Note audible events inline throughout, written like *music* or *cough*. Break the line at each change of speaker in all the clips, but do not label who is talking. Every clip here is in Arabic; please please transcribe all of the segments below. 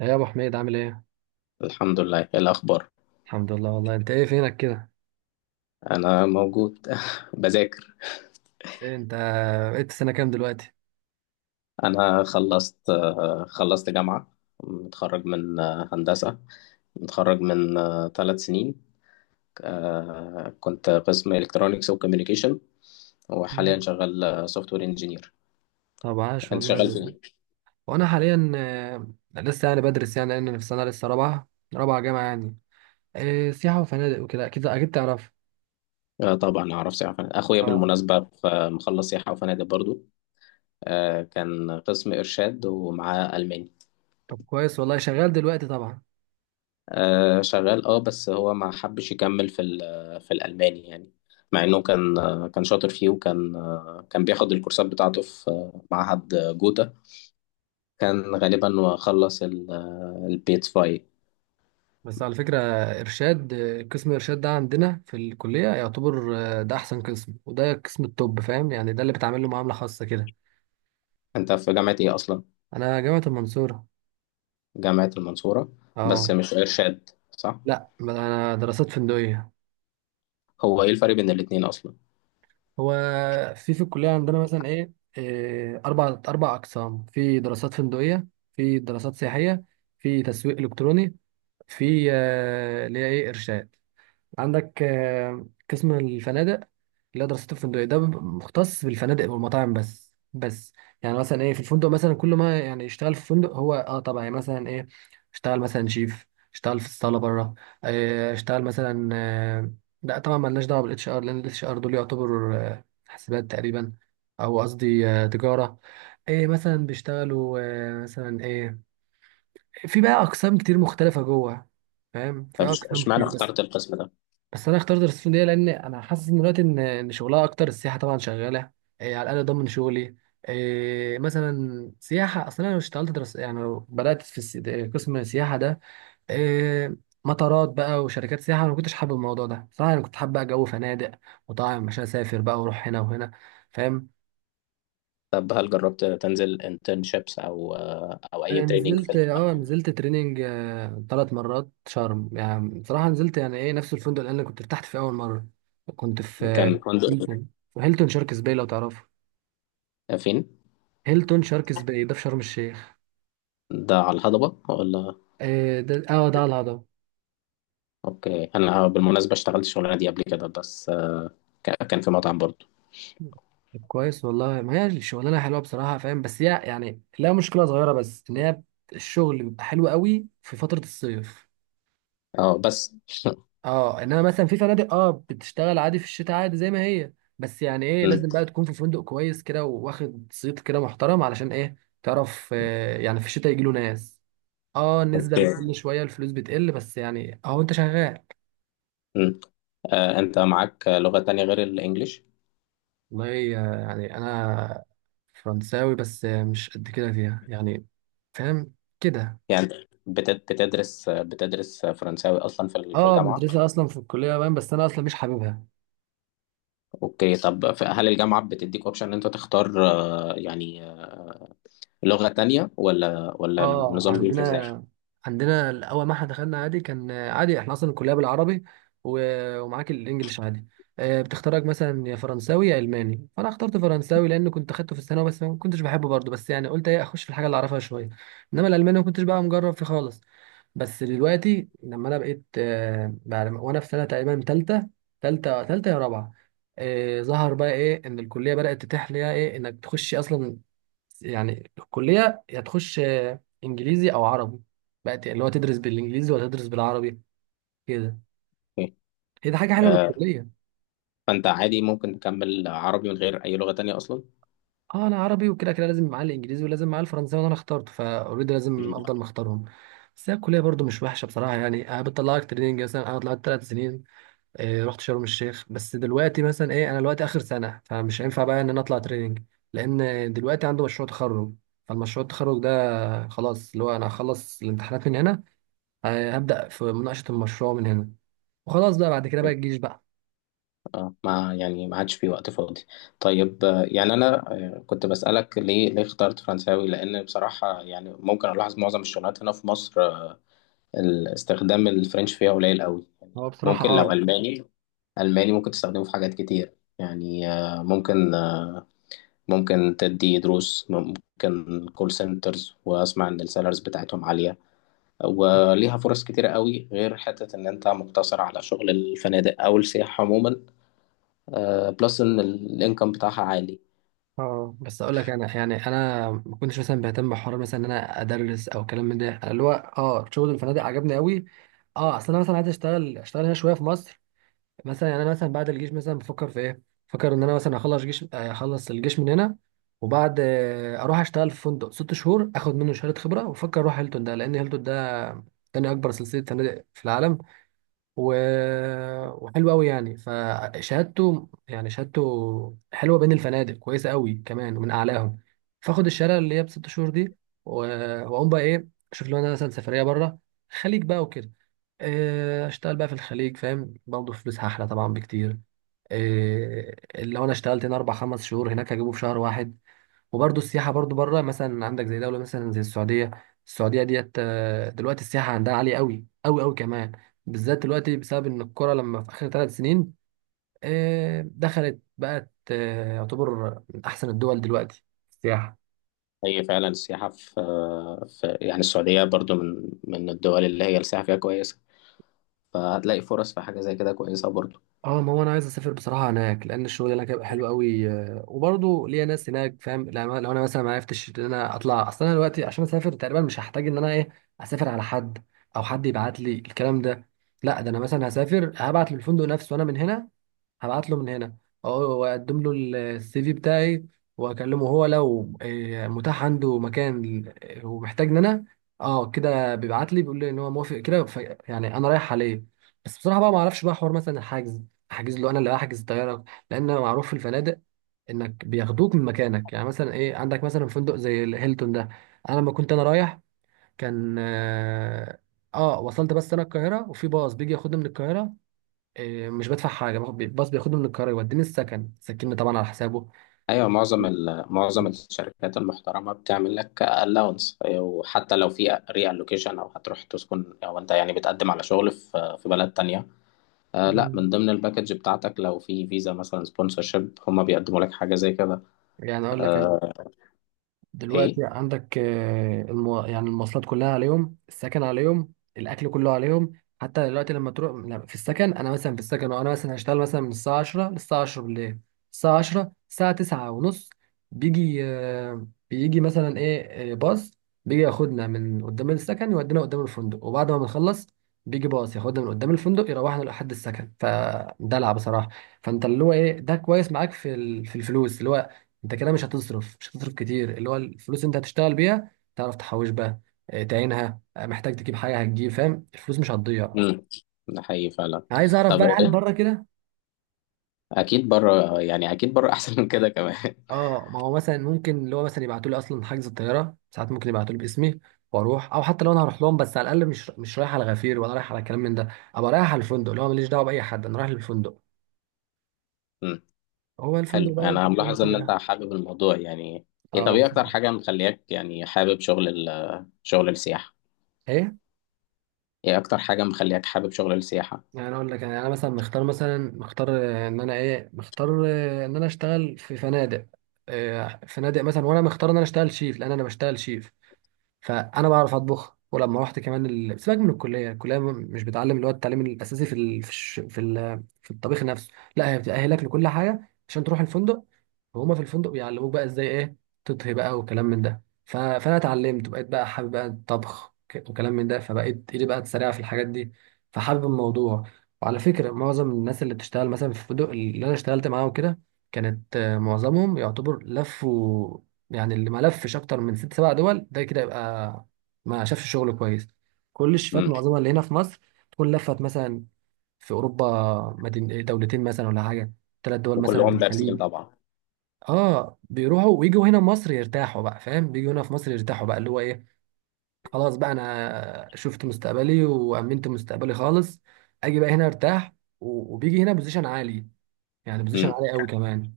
ايه يا ابو حميد، عامل ايه؟
الحمد لله، إيه الأخبار؟
الحمد لله والله، انت ايه فينك كده؟
أنا موجود *laughs* بذاكر.
إيه انت؟ بقيت سنه كام دلوقتي؟
أنا خلصت جامعة. متخرج من هندسة. متخرج من 3 سنين. كنت قسم إلكترونيكس وكوميونيكيشن، وحاليا
مم.
شغال سوفت وير انجينير.
طب عاش
أنت شغال
والله.
فين؟
وانا حاليا لسه يعني بدرس، يعني لان في سنه لسه رابعه. رابعه جامعه يعني. إيه، سياحه وفنادق وكده، اكيد اكيد تعرف.
طبعا أعرف سياحة وفنادق. أخويا
اه.
بالمناسبة مخلص سياحة وفنادق برضو. كان قسم إرشاد ومعاه ألماني.
طب كويس والله، شغال دلوقتي طبعا.
شغال، بس هو ما حبش يكمل في الألماني يعني. مع انه كان كان شاطر فيه، وكان كان بياخد الكورسات بتاعته في معهد جوتا. كان غالبا، وخلص البيت فاي.
بس على فكره، ارشاد، قسم ارشاد ده عندنا في الكليه يعتبر، ده احسن قسم، وده قسم التوب، فاهم يعني، ده اللي بتعمل له معامله خاصه كده.
انت في جامعة ايه اصلا؟
انا جامعه المنصوره.
جامعة المنصورة، بس
اه.
مش ارشاد، صح؟
لا، انا دراسات فندقيه.
هو ايه الفرق بين الاتنين اصلا؟
هو في الكلية عندنا مثلا إيه إيه، أربع أقسام في دراسات فندقية. في دراسات سياحية. في تسويق إلكتروني. في اللي هي إرشاد. عندك قسم الفنادق، اللي هو دراسته الفندقية، ده بيبقى مختص بالفنادق والمطاعم بس. يعني مثلا ايه، في الفندق مثلا كل ما يعني يشتغل في فندق هو، طبعا، يعني مثلا ايه، اشتغل مثلا شيف، اشتغل في الصالة بره، اه، اشتغل مثلا لا طبعا مالناش دعوة بالاتش ار، لان الاتش ار دول يعتبروا حاسبات تقريبا. او قصدي تجارة. ايه مثلا بيشتغلوا مثلا ايه. في بقى اقسام كتير مختلفة جوه، فاهم، في
طب
اقسام
اشمعنى
كتير. بس
اخترت القسم ده؟
بس انا اخترت السعوديه، لان انا حاسس ان دلوقتي ان شغلها اكتر، السياحه طبعا شغاله. إيه، على الاقل ضمن شغلي. إيه، مثلا سياحه، اصلا انا لو اشتغلت درس، يعني لو بدات في قسم السياحه ده. إيه، مطارات بقى وشركات سياحه، انا ما كنتش حابب الموضوع ده صراحه، انا كنت حابب بقى جو فنادق. وطبعا مش هسافر بقى واروح هنا وهنا، فاهم.
طب هل جربت تنزل انترنشيبس او اي
انا
تريننج
نزلت اه نزلت تريننج، 3 مرات شرم، يعني بصراحه نزلت يعني ايه نفس الفندق اللي انا كنت ارتحت فيه اول مره. كنت في
كان فندق؟
هيلتون. في هيلتون شاركس باي لو تعرفه.
فين؟
هيلتون شاركس باي ده في شرم الشيخ.
ده على الهضبة، ولا؟
ده على الهضبه.
اوكي، انا بالمناسبة اشتغلت الشغلانة دي قبل كده، بس كان في مطعم برضو.
طب كويس والله، ما هي الشغلانه حلوه بصراحه، فاهم، بس هي يعني لها مشكله صغيره، بس ان هي الشغل بيبقى حلو قوي في فتره الصيف.
اه بس *laughs*
اه انما مثلا في فنادق بتشتغل عادي في الشتاء، عادي زي ما هي. بس يعني ايه،
مم.
لازم بقى تكون في فندق كويس كده واخد صيت كده محترم علشان ايه، تعرف، يعني في الشتاء يجيله ناس. اه النسبة
اوكي.
بتقل شوية، الفلوس بتقل، بس يعني اهو انت شغال.
مم. انت معاك لغة تانية غير الانجليش؟
والله، يعني انا فرنساوي، بس مش قد كده فيها يعني، فاهم، كده.
يعني أنت بتدرس فرنساوي اصلا في
اه
الجامعة؟
مدرسة اصلا في الكلية باين، بس انا اصلا مش حاببها.
اوكي، طب هل الجامعة بتديك اوبشن ان انت تختار لغة تانية ولا
اه
النظام بيمشي ازاي؟
عندنا عندنا اول ما احنا دخلنا عادي، كان عادي احنا اصلا الكليه بالعربي، ومعاك الانجليش عادي. بتختارك مثلا يا فرنساوي يا الماني، فانا اخترت فرنساوي لان كنت اخدته في الثانوي، بس ما كنتش بحبه برضه، بس يعني قلت ايه اخش في الحاجه اللي اعرفها شويه. انما الالماني ما كنتش بقى مجرب فيه خالص. بس دلوقتي لما انا بقيت بعد ما- وانا في سنه تقريبا ثالثه، ثالثه يا رابعه، ظهر بقى ايه، ان الكليه بدات تتيح ليها ايه انك تخش اصلا. يعني الكلية يا تخش إنجليزي أو عربي. بقت اللي هو تدرس بالإنجليزي ولا تدرس بالعربي، كده.
أوكي.
هي دي حاجة حلوة
آه،
للكلية.
فانت عادي ممكن تكمل عربي من غير اي لغة تانية اصلا؟
اه انا عربي، وكده كده لازم معاه الانجليزي، ولازم معاه الفرنساوي، وانا اخترته فاوريدي لازم
مم.
افضل مختارهم. بس هي الكليه برضو مش وحشه بصراحه، يعني انا بتطلعك تريننج، مثلا انا طلعت 3 سنين. رحت شرم الشيخ، بس دلوقتي مثلا ايه، انا دلوقتي اخر سنه، فمش هينفع بقى ان انا اطلع تريننج، لان دلوقتي عنده مشروع تخرج. فالمشروع التخرج ده، خلاص اللي هو انا هخلص الامتحانات من هنا، هبدأ في مناقشة المشروع من هنا، وخلاص بقى بعد كده بقى الجيش بقى.
اه ما يعني ما عادش في وقت فاضي. طيب يعني انا كنت بسألك ليه اخترت فرنساوي، لان بصراحة يعني ممكن الاحظ معظم الشغلات هنا في مصر. استخدام الفرنش فيها قليل قوي يعني.
هو بصراحة،
ممكن لو الماني. الماني ممكن تستخدمه في حاجات كتير. يعني ممكن تدي دروس، ممكن كول سنترز، واسمع ان السالاريز بتاعتهم عالية، وليها فرص كتيرة قوي، غير حتة ان انت مقتصر على شغل الفنادق او السياحة عموما، بلس ان الانكم بتاعها عالي.
اه بس اقول لك، انا يعني انا ما كنتش مثلا بهتم بحوار مثلا ان انا ادرس او كلام من ده، أنا اللي هو شغل الفنادق عجبني قوي. اه اصل انا مثلا عايز اشتغل هنا شويه في مصر، مثلا يعني انا مثلا بعد الجيش مثلا بفكر في ايه. بفكر ان انا مثلا اخلص جيش، اخلص الجيش من هنا، وبعد اروح اشتغل في فندق 6 شهور، اخد منه شهاده خبره، وافكر اروح هيلتون ده، لان هيلتون ده تاني اكبر سلسله فنادق في العالم، و... وحلو قوي يعني، فشهادته يعني شهادته حلوه بين الفنادق، كويسه قوي كمان ومن اعلاهم. فاخد الشهاده اللي هي ب6 شهور دي، و... واقوم بقى ايه، اشوف لو انا مثلا سفريه بره، خليج بقى وكده، اشتغل بقى في الخليج، فاهم، برضه فلوسها احلى طبعا بكتير. إيه، لو انا اشتغلت هنا 4 5 شهور، هناك هجيبه في شهر واحد. وبرضه السياحة برضه بره، مثلا عندك زي دولة مثلا زي السعودية. السعودية ديت، دلوقتي السياحة عندها عالية قوي قوي قوي كمان، بالذات دلوقتي بسبب إن الكرة لما في آخر 3 سنين دخلت، بقت يعتبر من أحسن الدول دلوقتي في السياحة.
هي فعلا السياحة في يعني السعودية، برضو من الدول اللي هي السياحة فيها كويسة، فهتلاقي فرص في حاجة زي كده كويسة برضو.
اه ما هو انا عايز اسافر بصراحه هناك، لان الشغل هناك هيبقى حلو قوي، وبرضه ليا ناس هناك، فاهم، لو انا مثلا ما عرفتش ان انا اطلع اصلا، انا دلوقتي عشان اسافر تقريبا مش هحتاج ان انا ايه، اسافر على حد او حد يبعت لي الكلام ده. لا، ده انا مثلا هسافر، هبعت للفندق نفسه وانا من هنا، هبعت له من هنا. اه واقدم له السي في بتاعي، واكلمه، هو لو متاح عنده مكان ومحتاجني انا، اه كده بيبعت لي بيقول لي ان هو موافق كده، يعني انا رايح عليه. بس بصراحه بقى ما اعرفش بقى حوار مثلا الحجز، احجز له، انا اللي احجز الطياره. لان معروف في الفنادق انك بياخدوك من مكانك، يعني مثلا ايه عندك مثلا فندق زي الهيلتون ده. انا لما كنت انا رايح، كان اه آه، وصلت بس انا القاهره، وفي باص بيجي ياخدني من القاهره، إيه، مش بدفع حاجه، باخد الباص بياخدني من القاهره يوديني السكن، سكنني طبعا على حسابه.
أيوة، معظم معظم الشركات المحترمة بتعمل لك allowance، وحتى لو في reallocation أو هتروح تسكن أو أنت يعني بتقدم على شغل في بلد تانية. لا،
مم.
من ضمن الباكج بتاعتك لو في فيزا مثلا سبونسرشيب هما بيقدموا لك حاجة زي كده.
يعني اقول لك،
آه،
دلوقتي
إيه؟
عندك يعني المواصلات كلها عليهم، السكن عليهم، الاكل كله عليهم. حتى دلوقتي لما تروح، لا، في السكن، انا مثلا في السكن وانا مثلا هشتغل مثلا من الساعه 10 للساعه 10 بالليل. الساعه 10، الساعه 9 ونص بيجي مثلا ايه باص، بيجي ياخدنا من قدام السكن يودينا قدام الفندق، وبعد ما بنخلص بيجي باص ياخدنا من قدام الفندق يروحنا لحد السكن، فدلع بصراحه. فانت اللي هو ايه، ده كويس معاك في في الفلوس، اللي هو انت كده مش هتصرف كتير، اللي هو الفلوس اللي انت هتشتغل بيها تعرف تحوش بقى، تعينها، محتاج تجيب حاجه هتجيب، فاهم، الفلوس مش هتضيع.
مم. ده حقيقي فعلا.
عايز اعرف
طب
بقى هل بره كده.
اكيد بره، يعني اكيد بره احسن من كده كمان.
اه ما هو مثلا ممكن اللي هو مثلا يبعتوا لي اصلا حجز الطياره، ساعات ممكن يبعتوا لي باسمي واروح، او حتى لو انا هروح لهم، بس على الاقل مش رايح على غفير، ولا رايح على كلام من ده. ابقى رايح على الفندق اللي هو ماليش دعوه باي حد، انا رايح للفندق.
*laughs* مم.
هو الفندق
حلو،
بقى
انا
بيعمل
ملاحظ ان
كل
انت
ده.
حابب الموضوع يعني. ايه، طب
اه
ايه اكتر
بصراحة.
حاجه مخلياك يعني حابب شغل السياحه؟
ايه.
ايه اكتر حاجه مخلياك حابب شغل السياحه؟
يعني اقول لك، يعني انا مثلا مختار، مثلا مختار، ان انا ايه مختار، ان انا اشتغل في فنادق، فنادق مثلا. وانا مختار ان انا اشتغل شيف، لان انا بشتغل شيف. فانا بعرف اطبخ. ولما رحت كمان سيبك من الكليه مش بتعلم اللي هو التعليم الاساسي في في في، في الطبيخ نفسه. لا، هي بتاهلك لكل حاجه عشان تروح الفندق، وهما في الفندق بيعلموك بقى ازاي ايه تطهي بقى وكلام من ده. فانا اتعلمت، وبقيت بقى حابب بقى الطبخ وكلام من ده، فبقيت ايدي بقى سريعه في الحاجات دي، فحابب الموضوع. وعلى فكره، معظم الناس اللي بتشتغل مثلا في الفندق اللي انا اشتغلت معاهم كده كانت، معظمهم يعتبر لفوا. يعني اللي ما لفش اكتر من 6 7 دول ده كده يبقى ما شافش شغل كويس. كل الشيفات
امم.
معظمها اللي هنا في مصر تكون لفت مثلا في اوروبا، مدين دولتين مثلا ولا حاجه، 3 دول مثلا في
وكلهم دارسين
الخليج.
طبعا؟
اه بيروحوا ويجوا هنا مصر يرتاحوا بقى، فاهم، بيجوا هنا في مصر يرتاحوا بقى، اللي هو ايه، خلاص بقى انا شفت مستقبلي وامنت مستقبلي خالص، اجي بقى هنا ارتاح. وبيجي هنا بوزيشن عالي، يعني بوزيشن
امم.
عالي قوي كمان،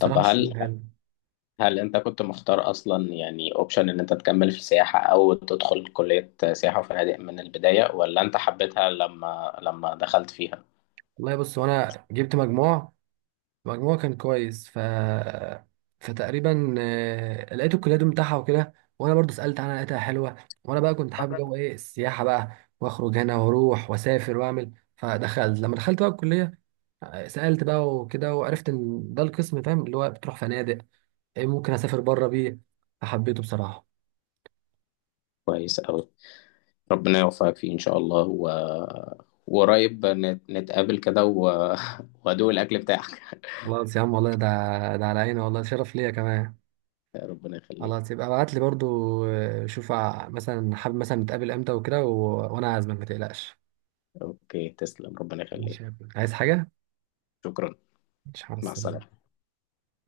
طب
مش
هل
فاهم.
هل انت كنت مختار اصلا يعني اوبشن ان انت تكمل في سياحه او تدخل كليه سياحه وفنادق من البدايه، ولا انت حبيتها لما دخلت فيها؟
والله بص، وانا جبت مجموعه كان كويس، فتقريبا لقيت الكليه بتاعها وكده، وانا برضو سالت عنها لقيتها حلوه. وانا بقى كنت حابب جو ايه السياحه بقى، واخرج هنا واروح واسافر واعمل، فدخلت لما دخلت بقى الكليه، سالت بقى وكده، وعرفت ان ده القسم، فاهم، اللي هو بتروح فنادق. إيه ممكن اسافر بره بيه، فحبيته بصراحه.
كويس أوي، ربنا يوفقك فيه إن شاء الله وقريب نتقابل كده *laughs* وأدوق الأكل بتاعك *laughs*
خلاص يا عم والله، ده على عيني والله، شرف ليا كمان.
ربنا يخليك.
خلاص، يبقى ابعت لي برضو شوف مثلا حابب مثلا نتقابل امتى وكده وانا عازمك ما تقلقش.
أوكي، تسلم، ربنا يخليك.
مش عايز حاجة.
شكرا.
مش
مع
حاسس
السلامة.